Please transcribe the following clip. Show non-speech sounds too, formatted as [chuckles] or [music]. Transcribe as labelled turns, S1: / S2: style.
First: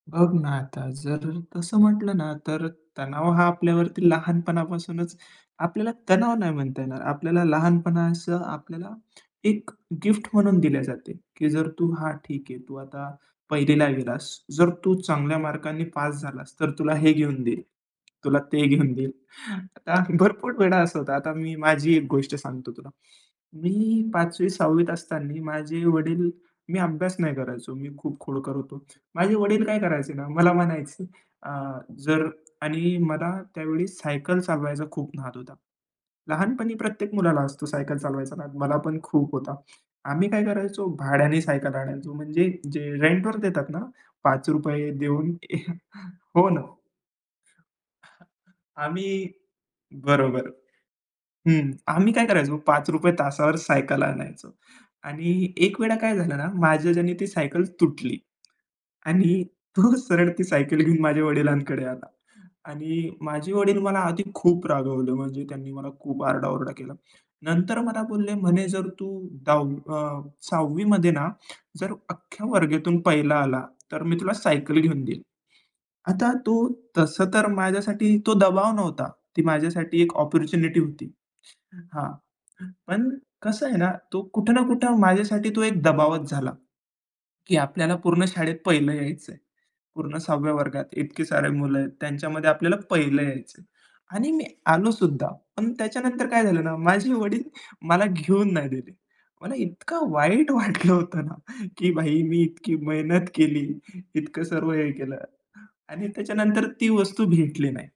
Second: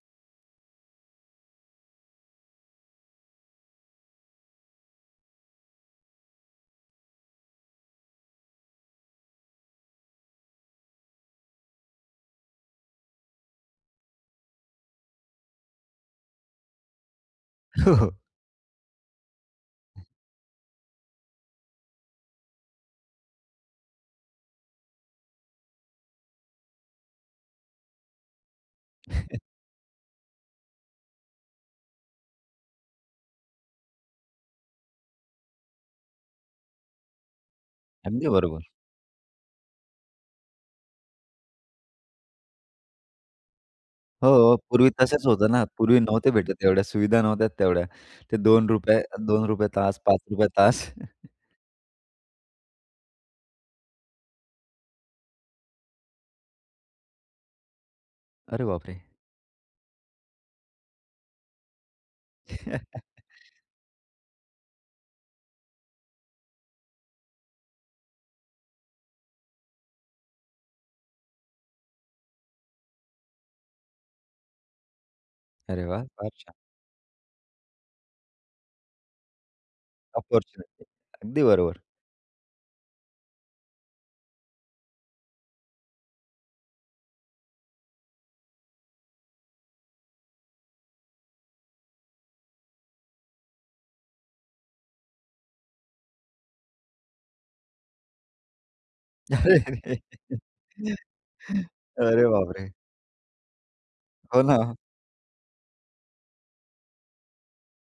S1: बघ ना आता जर तसं म्हटलं ना तर तणाव हा आपल्यावरती लहानपणापासूनच आपल्याला तणाव नाही म्हणता येणार. आपल्याला लहानपणाचं आपल्याला 1 गिफ्ट म्हणून दिल्या जाते. की जर तू हां ठीक आहे तू आता 1ला ला गेलास. जर तू चांगल्या मार्कांनी पास झालास तर तुला हे घेऊन देईल.
S2: हो, हो.
S1: तुला ते घेऊन देईल. आता भरपूर वेळा असा होतं. आता मी माझी 1 गोष्ट सांगतो तुला. मी 5वी 6वीत असताना माझे वडील मी अभ्यास नाही करायचो. मी खूप खोडकर होतो. माझे
S2: [chuckles]
S1: वडील काय करायचे ना, मला म्हणायचे अ, जर आणि मला त्यावेळी सायकल चालवायचा खूप नाद होता. लहानपणी प्रत्येक मुलाला असतो सायकल
S2: अगदी
S1: चालवायचा नाद.
S2: बरोबर.
S1: मला पण खूप होता. आम्ही काय करायचो भाड्याने सायकल आणायचो म्हणजे जे रेंटवर देतात ना
S2: हो,
S1: पाच
S2: हो.
S1: रुपये
S2: पूर्वी तसेच
S1: देऊन.
S2: होतं ना.
S1: [chuckles]
S2: पूर्वी नव्हते
S1: हो ना.
S2: भेटत एवढ्या सुविधा नव्हत्या तेवढ्या. ते ₹2
S1: आम्ही
S2: ₹2 तास, ₹5
S1: बरोबर.
S2: तास. [chuckles]
S1: हं आम्ही काय करायचो ₹5 तासावर सायकल आणायचो. आणि 1 वेळा काय झालं ना, माझ्याच्यानी ती सायकल तुटली.
S2: अरे बाप रे!
S1: आणि तो सरळ ती सायकल घेऊन माझ्या वडिलांकडे आला. आणि माझे
S2: [chuckles]
S1: वडील मला आधी खूप रागवले. म्हणजे त्यांनी मला खूप आरडाओरडा केला. नंतर मला बोलले म्हणे जर तू ,10वी अ, 6वी मध्ये ना जर अख्ख्या वर्गातून 1ला आला तर मी तुला सायकल घेऊन देईल.
S2: अरे वाह! फार
S1: आता
S2: छान.
S1: तो तसं तर माझ्यासाठी तो दबाव नव्हता. ती माझ्यासाठी 1 अपॉर्च्युनिटी
S2: अपॉर्च्युनिटी
S1: होती.
S2: अगदी बरोबर.
S1: हां. पण कसं आहे ना? तो कुठे ना कुठं माझ्यासाठी तो 1 दबावच झाला. की आपल्याला पूर्ण शाळेत 1लं यायचं आहे. पूर्ण 6व्या वर्गात. इतके सारे मुलं आहेत. त्यांच्यामध्ये आपल्याला 1लं यायचं आहे. आणि मी आलो सुद्धा. पण त्याच्यानंतर काय झालं ना माझे वडील मला घेऊन नाही दिले. मला इतकं वाईट वाटलं होतं ना
S2: [giggles]
S1: की भाई
S2: अरे
S1: मी
S2: बाप रे!
S1: इतकी मेहनत केली.
S2: हो
S1: इतकं सर्व
S2: ना.
S1: हे केलं आणि त्याच्यानंतर ती वस्तू भेटली नाही.